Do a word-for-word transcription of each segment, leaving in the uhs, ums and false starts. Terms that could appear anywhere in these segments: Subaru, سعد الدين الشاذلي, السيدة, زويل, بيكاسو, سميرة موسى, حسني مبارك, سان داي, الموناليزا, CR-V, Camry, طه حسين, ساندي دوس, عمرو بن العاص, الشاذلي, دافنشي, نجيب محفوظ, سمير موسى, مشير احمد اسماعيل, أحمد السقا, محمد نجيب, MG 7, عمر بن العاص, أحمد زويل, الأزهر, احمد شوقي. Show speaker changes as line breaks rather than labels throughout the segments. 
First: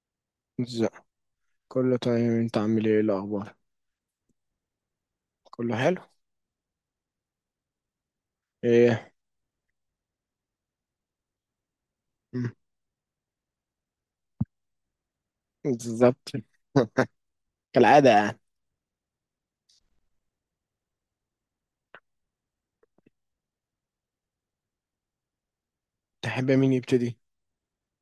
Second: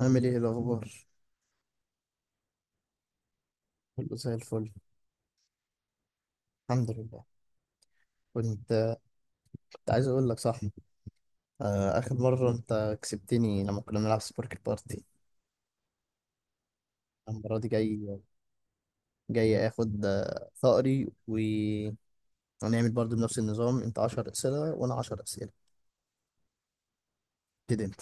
عامل ايه
ازاي؟
الاخبار؟
كله تمام، انت عامل ايه؟ إيه الاخبار؟
كله زي الفل.
كله حلو.
الحمد لله. كنت
ايه؟
كنت عايز اقول لك صح. آه، اخر مره
مم.
انت كسبتني لما كنا بنلعب سبورك بارتي.
بالظبط.
المره دي
كالعاده
جاي
يعني.
جاي اخد آه، ثأري و... ونعمل برضو بنفس النظام، انت عشر اسئله وانا عشر اسئله.
تحب مين يبتدي؟
ابتدي انت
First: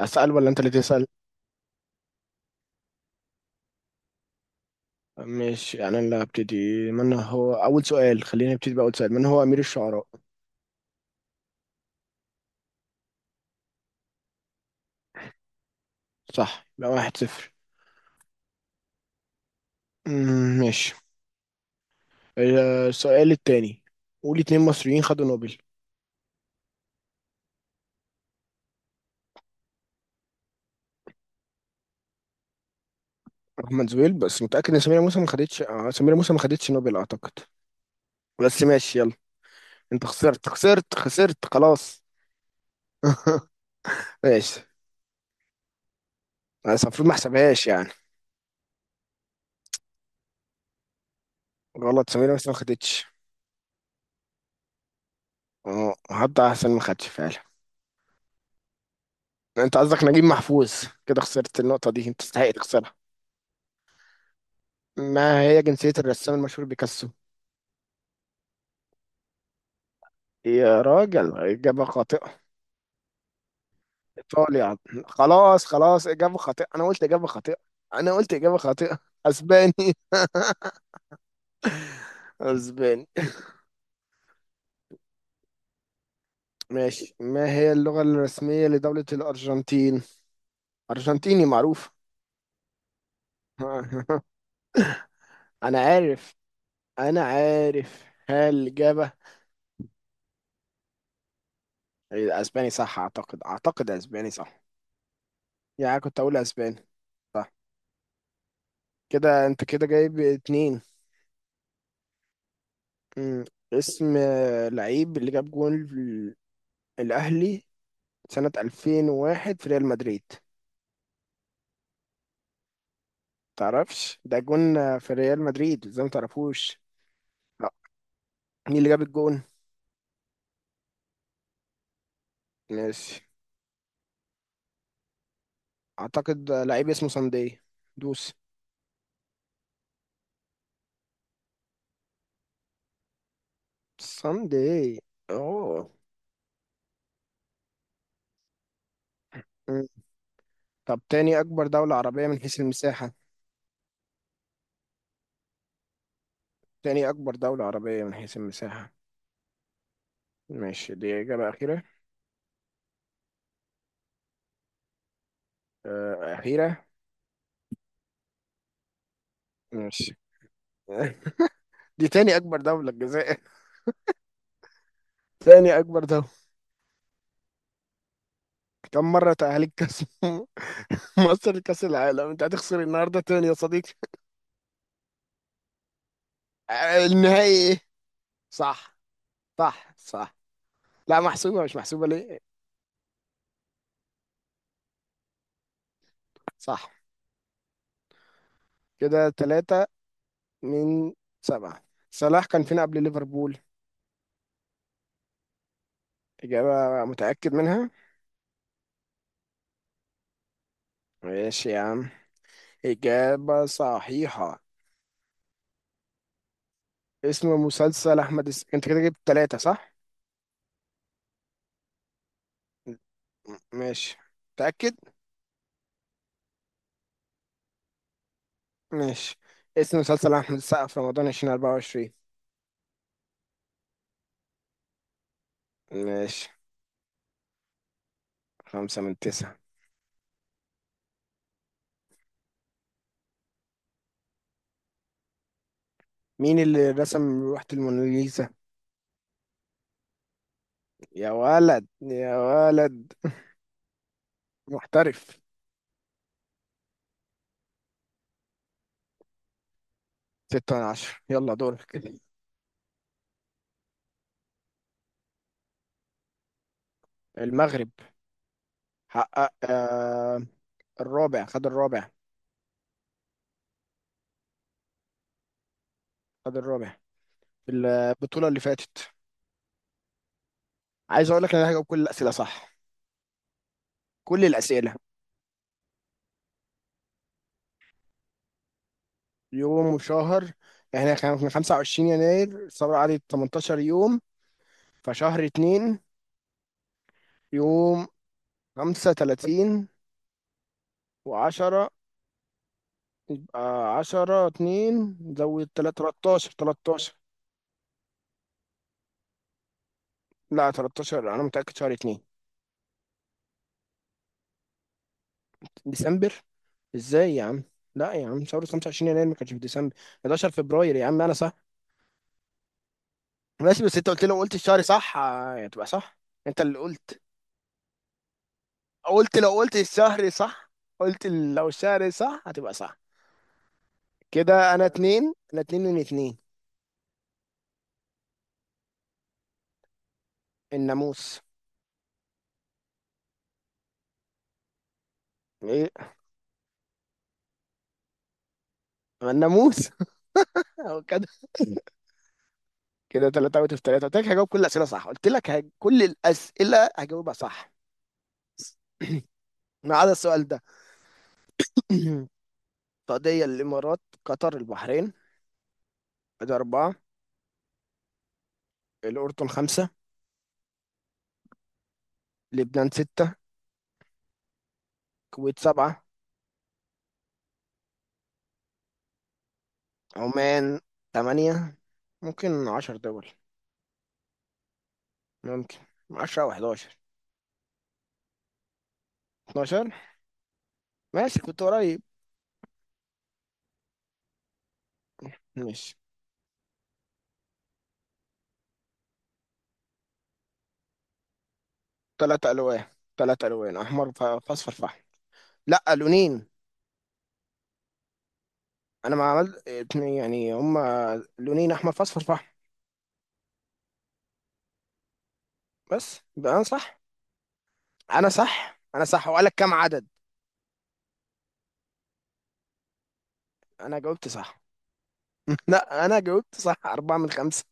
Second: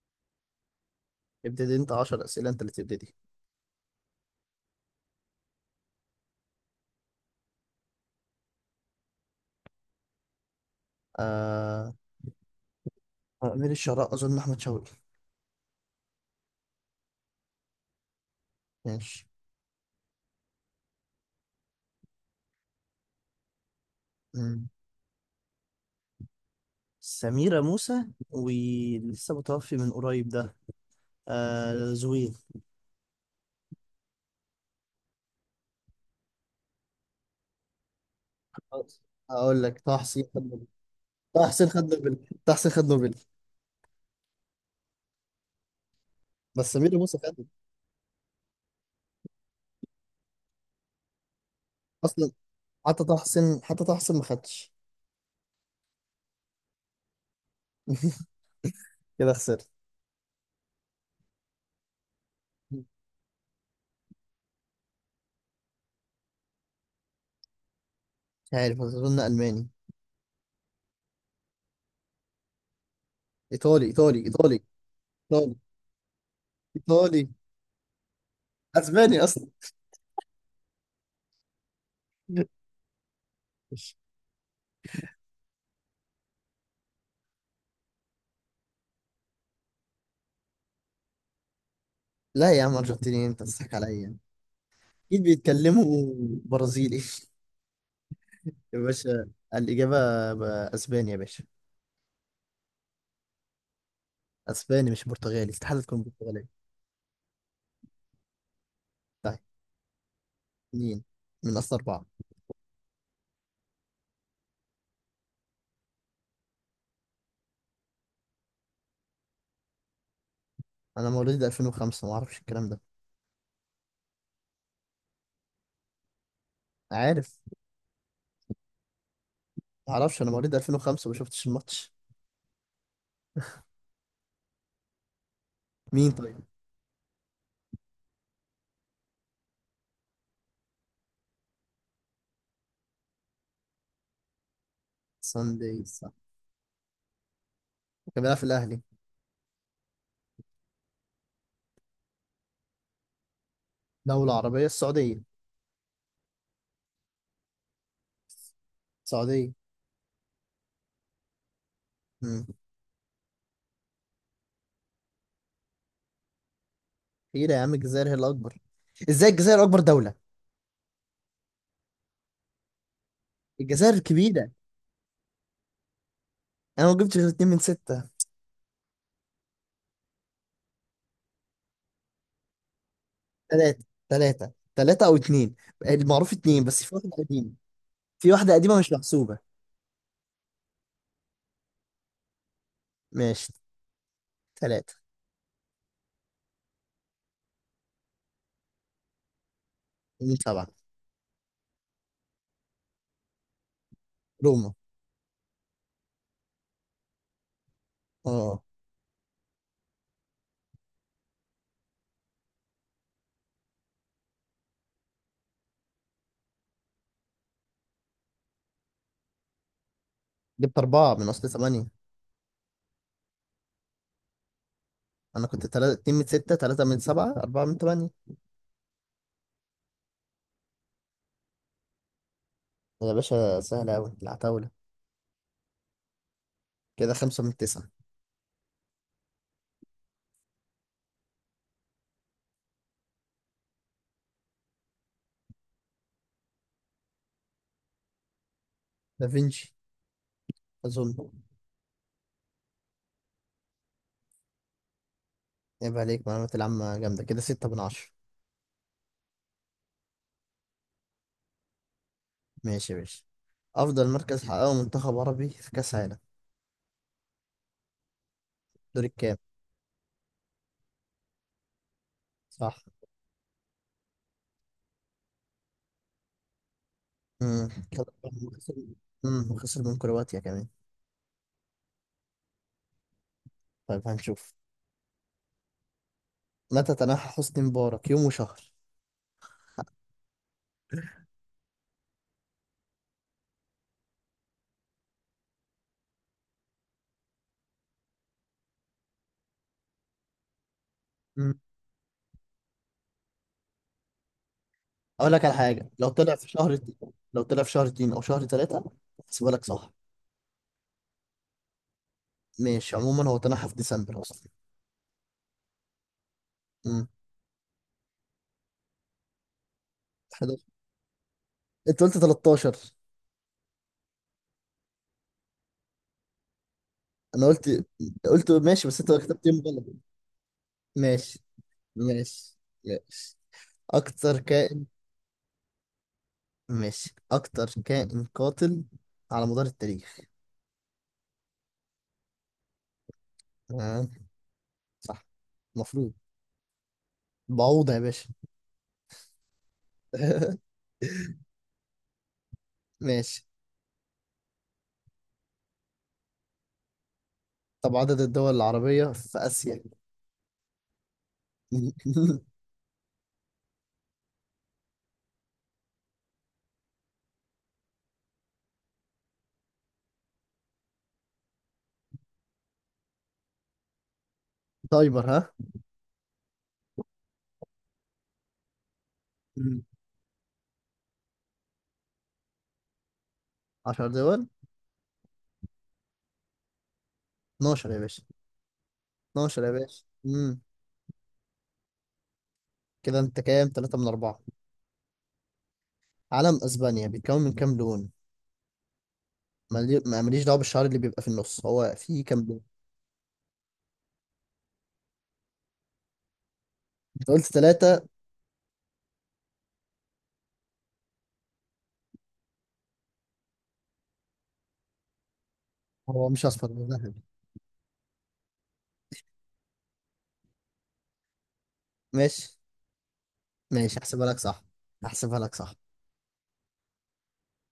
اسال ولا انت اللي تسال؟
ابتدي انت عشر اسئله، انت اللي تبتدي.
مش انا اللي هبتدي. من هو اول سؤال؟ خلينا نبتدي باول سؤال. من هو امير الشعراء؟
آه... امير الشراء اظن احمد شوقي.
صح، يبقى واحد صفر.
ماشي.
مم، ماشي. اه، السؤال التاني. قول اتنين
مم.
مصريين خدوا نوبل.
سميرة موسى. ولسه متوفي من قريب ده، آه زويل.
احمد زويل، بس متاكد ان سمير موسى ما خدتش؟ اه، سمير موسى ما خدتش نوبل اعتقد، بس ماشي يلا.
هقول لك طه
انت
حسين.
خسرت خسرت
طه
خسرت
حسين خد
خلاص.
نوبل. طه حسين خد نوبل.
ماشي،
بس
بس
ميدو
المفروض ما
موسى خد
احسبهاش يعني، غلط.
اصلا.
سمير بس ما
حتى
خدتش.
طه حسين حتى طه حسين ما خدش.
اه، هبدأ احسن ما خدش فعلا.
كده خسرت.
انت قصدك نجيب محفوظ. كده خسرت النقطة دي، انت تستحق
مش
تخسرها. ما هي جنسية الرسام المشهور بيكاسو؟
عارف، اظن الماني.
يا راجل، إجابة خاطئة.
ايطالي ايطالي ايطالي ايطالي
إيطاليا؟ خلاص خلاص، إجابة خاطئة. أنا قلت
ايطالي.
إجابة خاطئة. أنا قلت إجابة خاطئة.
اسباني اصلا.
أسباني؟ أسباني. ماشي. ما هي اللغة الرسمية لدولة الأرجنتين؟ أرجنتيني معروف.
لا يا عم، ارجنتيني؟ انت بتضحك عليا يعني. اكيد
أنا
بيتكلموا
عارف.
برازيلي.
أنا عارف. هل
يا
إجابة
باشا الاجابه ب- اسباني يا باشا.
اسباني صح؟ اعتقد اعتقد اسباني صح.
اسباني مش برتغالي، استحاله
يعني
تكون
كنت اقول
برتغالي.
اسباني. صح.
طيب،
كده انت كده جايب اتنين.
مين من اصل اربعه؟
مم. اسم آه، لعيب اللي جاب جون ال- الاهلي سنة ألفين وواحد في ريال مدريد.
انا مواليد ألفين وخمسة، ما اعرفش الكلام ده.
تعرفش ده؟ جون آه، في ريال مدريد، ازاي ما تعرفوش؟
عارف.
لا. مين اللي جاب الجون؟
معرفش، انا مواليد ألفين وخمسة ما شفتش الماتش.
ماشي.
مين طيب؟
اعتقد آه، لعيب اسمه ساندي دوس ساندي.
سان داي
اوه.
صح. كان بيلعب في الاهلي.
مم. طب، تاني اكبر دولة عربية من حيث المساحة؟
دولة عربية، السعودية.
تاني اكبر دولة عربية من حيث المساحة؟
السعودية.
ماشي، دي إجابة أخيرة؟
امم
آه، أخيرة.
كبيرة يا عم، الجزائر هي الأكبر. ازاي الجزائر أكبر دولة؟
ماشي. دي تاني أكبر دولة الجزائر.
الجزائر كبيرة.
تاني أكبر دولة.
أنا ما جبتش غير اتنين من ستة.
كم مرة تأهلت كأس مصر لكأس العالم؟ أنت هتخسر النهاردة تاني يا
تلاتة
صديقي.
تلاتة تلاتة أو اتنين. المعروف اتنين، بس في
آه،
واحدة قديمة.
النهائي إيه؟
في واحدة قديمة مش
صح
محسوبة.
صح صح. لا محسوبة، مش محسوبة ليه؟
ماشي. تلاتة.
صح. كده تلاتة
اتنين سبعة.
من سبعة. صلاح كان فين قبل ليفربول؟
روما.
إجابة متأكد منها؟
اه.
ماشي يا عم، إجابة صحيحة. اسم مسلسل أحمد الس... أنت كده جبت تلاتة صح؟
جبت أربعة من أصل تمانية.
ماشي. متأكد؟
أنا كنت تلاتة، اتنين من ستة، تلاتة من سبعة، أربعة من تمانية.
ماشي. اسم مسلسل أحمد السقا في رمضان ألفين وأربعة وعشرين؟
يا باشا سهلة أوي العتاولة.
ماشي.
كده خمسة من تسعة.
خمسة من تسعة. مين اللي رسم لوحة الموناليزا؟
دافنشي أظن.
يا ولد يا ولد. محترف.
يبقى عليك معلومات العامة جامدة، كده ستة من عشرة.
ستة من عشرة، يلا دورك.
ماشي يا باشا. أفضل مركز حققه منتخب عربي في كأس عالم؟
المغرب.
دور الكام؟
حقق آه آه، الرابع. خد الرابع.
صح.
خد الرابع
امم
في
كده
البطولة اللي
خسر-
فاتت.
امم وخسر من كرواتيا كمان.
عايز أقول لك إن أنا هجاوب كل الأسئلة صح.
طيب
كل
هنشوف.
الأسئلة.
متى تنحى حسني مبارك، يوم وشهر؟
يوم وشهر. احنا كان من خمسة وعشرين يناير، صار علي تمنتاشر يوم، فشهر اتنين. يوم خمسة تلاتين
امم
وعشرة. يبقى عشرة اتنين
أقول لك على
زود
حاجة،
تلاتة،
لو طلع في
تلاتاشر.
شهر اتنين-
تلاتاشر.
لو طلع في شهر اتنين أو شهر تلاتة أحسبها لك صح.
لا تلاتاشر، أنا متأكد شهر اتنين.
ماشي، عموما هو تنحى في ديسمبر أصلا.
ديسمبر؟
امم
ازاي يا عم؟ لا يا عم، شهر خمسة وعشرين يناير ما كانش في ديسمبر. حداشر
حداشر.
فبراير يا عم، أنا صح.
أنت قلت تلاتاشر.
ماشي، بس أنت قلت لو قلت الشهر صح آه، هتبقى صح. أنت اللي قلت.
أنا قلت قلت ماشي، بس أنت
قلت
كتبت
لو
يوم
قلت
غلط.
الشهر صح. قلت
ماشي
لو الشهر صح
ماشي
هتبقى صح.
ماشي. أكتر
كده
كائن
أنا اتنين، أنا اتنين من اتنين.
ماشي، أكتر كائن قاتل على مدار التاريخ؟
الناموس.
آه. صح.
ايه
المفروض بعوضة يا باشا.
الناموس. هو كده. كده
ماشي.
تلاتة اوت اوف تلاتة، قلت لك هجاوب كل الأسئلة صح، قلت لك هج... كل الأسئلة هجاوبها صح.
طب عدد الدول العربية في آسيا؟
ما عدا السؤال ده. السعودية، الإمارات، قطر، البحرين. ده أربعة. الأردن خمسة. لبنان ستة.
تايمر ها.
الكويت سبعة.
مم.
عمان تمانية. ممكن عشر دول.
عشر دول.
ممكن عشرة أو حداشر.
اتناشر يا باشا، اثنا عشر يا
اتناشر؟
باشا. مم.
ماشي، كنت قريب.
كده أنت كام، تلاتة من أربعة.
ماشي.
علم أسبانيا بيتكون من كام لون؟ مالي- ما ماليش دعوة بالشعر اللي بيبقى في النص، هو فيه كام
تلات
لون؟
ألوان. تلات ألوان، أحمر ف- فأصفر فحم. لا لونين.
أنت قلت تلاتة.
أنا ما عملت اتنين يعني، هما لونين، أحمر فأصفر فحم. بس
هو مش
يبقى أنا
أصفر ده
صح.
ذهبي.
انا صح انا صح، وقالك كام عدد.
ماشي ماشي،
انا
احسبها
جاوبت
لك
صح.
صح. احسبها لك صح.
لا انا جاوبت صح. أربعة من خمسة.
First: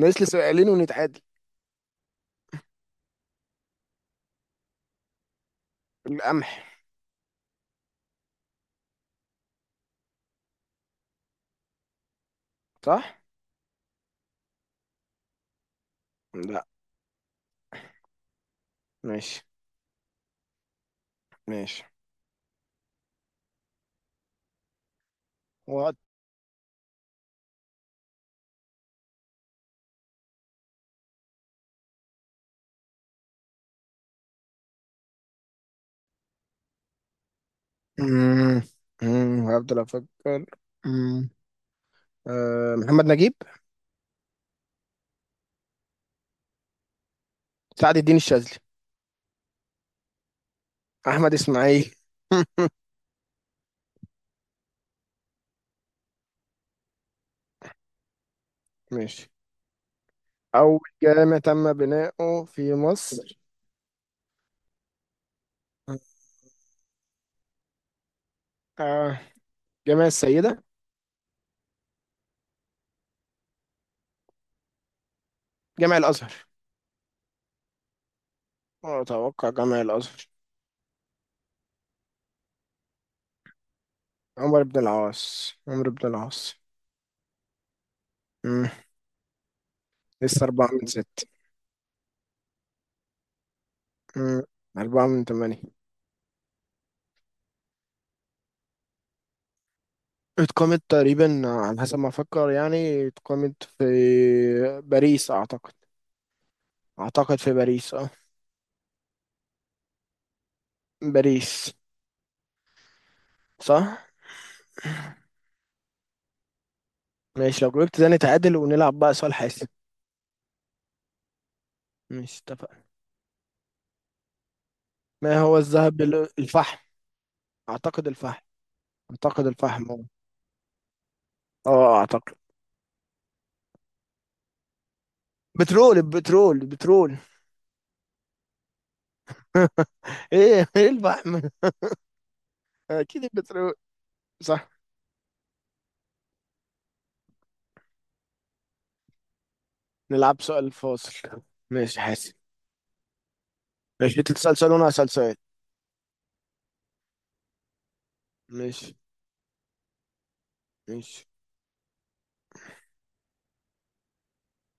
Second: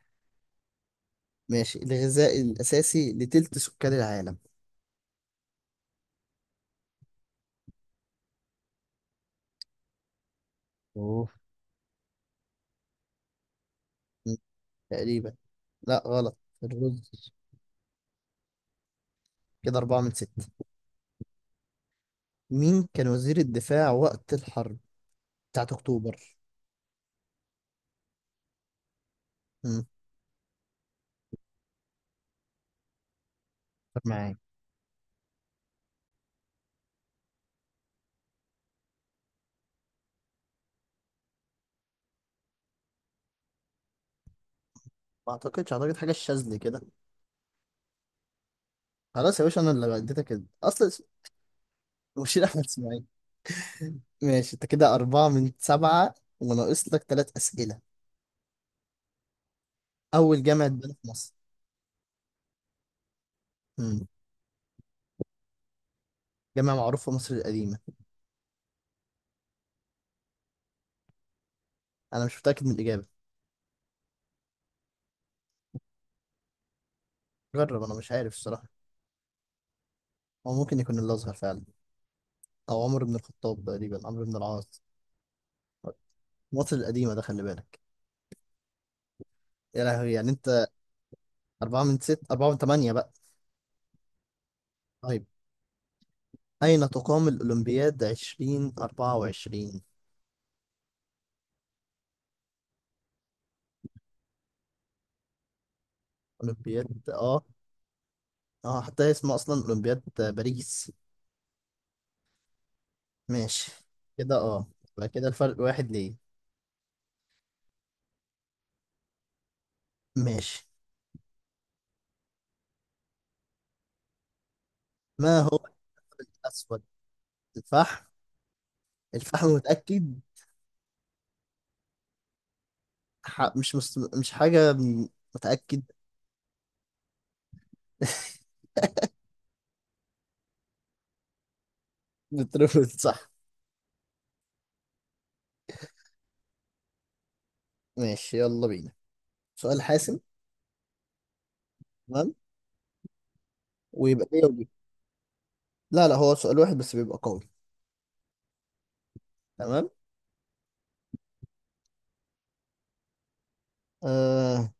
ناقص لي سؤالين ونتعادل.
ماشي. الغذاء الأساسي لتلت سكان العالم؟
القمح.
اوف.
صح.
م، تقريبا. لا غلط.
لا.
الرز.
ماشي.
كده أربعة من ستة.
ماشي.
مين كان وزير الدفاع وقت الحرب بتاعت
وقت.
أكتوبر؟ م، معاك.
مم. مم. هفضل افكر. مم. أه، محمد نجيب.
ما أعتقدش، أعتقد حاجة الشاذلي كده.
سعد الدين الشاذلي.
خلاص يا باشا، أنا اللي اديتك ال- أصلا اس-
احمد اسماعيل.
مشير أحمد إسماعيل. ماشي، أنت كده أربعة من سبعة، وناقص لك ثلاث أسئلة.
ماشي.
أول جامعة
اول
اتبنت في مصر؟
جامع تم بناؤه في مصر.
م، جامعة معروفة في مصر القديمة.
أه، جامع السيدة.
أنا مش متأكد من الإجابة.
جامع الازهر.
جرب، أنا مش عارف الصراحة.
اتوقع جامع الازهر.
هو ممكن يكون اللي أصغر فعلا. أو عمر بن الخطاب، تقريبا عمرو بن
عمر بن
العاص.
العاص. عمر بن العاص.
مصر القديمة ده، خلي بالك. يا لهوي يعني
لسه
أنت.
أربعة من ست.
أربعة من ست، أربعة من تمانية بقى.
مم. أربعة
طيب،
من تمانية.
أين تقام الأولمبياد عشرين أربعة وعشرين؟
اتقامت تقريبا على حسب ما أفكر يعني، اتقامت في باريس أعتقد.
أولمبياد،
أعتقد
أه
في باريس اه.
أه حتى هي اسمها أصلا أولمبياد باريس.
باريس.
ماشي،
صح؟
كده أه يبقى كده الفرق واحد ليه.
ماشي، لو جاوبت ده نتعادل ونلعب بقى سؤال حاسم.
ماشي.
ماشي اتفقنا.
ما
ما
هو؟
هو
اللون
الذهب ال- الفحم.
الأسود، الفحم.
أعتقد الفحم.
الفحم
أعتقد الفحم اه.
متأكد.
آه، أعتقد.
ح- مش مست... مش حاجة م- متأكد.
بترول بترول بترول. ايه ايه الفحم.
بترفض
اكيد
صح.
البترول. صح.
ماشي، يلا بينا، سؤال حاسم.
نلعب سؤال فاصل. ماشي حاسم.
تمام،
ماشي،
ويبقى
انت
دي
تسأل
ودي.
سؤال وانا هسأل سؤال.
لا لا، هو سؤال واحد بس بيبقى قوي.
ماشي.
تمام.
ماشي.
آه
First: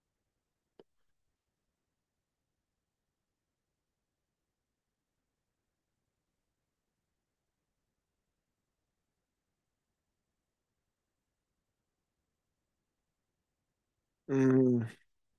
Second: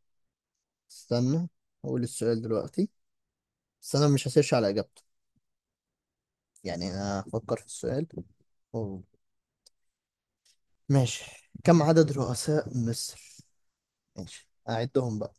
استنى، هقول السؤال دلوقتي. بس انا مش هسيرش على اجابته، يعني انا هفكر في السؤال. أوه. ماشي، كم عدد رؤساء مصر؟ ماشي،
أمم.
أعدهم بقى.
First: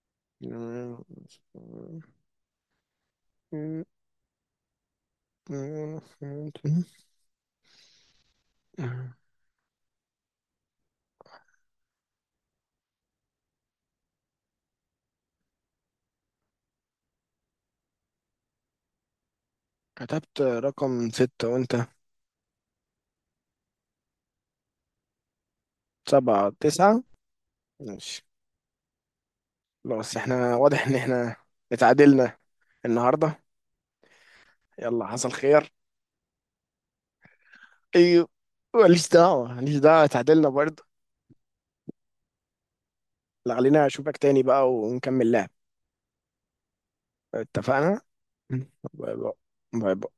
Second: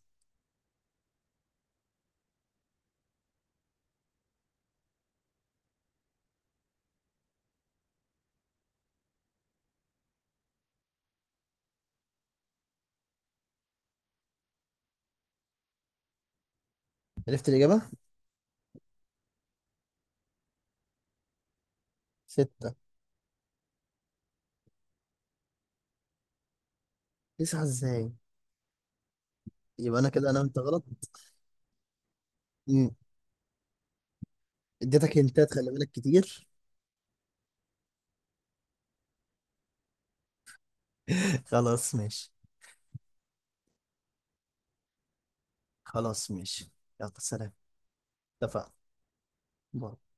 عرفت الإجابة.
كتبت رقم ستة وانت.
ستة.
سبعة تسعة.
تسعة إزاي؟
ماشي.
يبقى أنا
خلاص،
كده
احنا
نمت غلط.
واضح ان احنا اتعادلنا
مم.
النهاردة. يلا
اديتك
حصل
هنتات، خلي
خير.
بالك كتير.
ايوه. ماليش دعوة ماليش دعوة، اتعادلنا برضه.
خلاص ماشي.
لا، خلينا اشوفك تاني بقى ونكمل لعب.
خلاص ماشي. يلا سلام.
اتفقنا.
اتفقنا.
باي باي. باي
باي.
باي.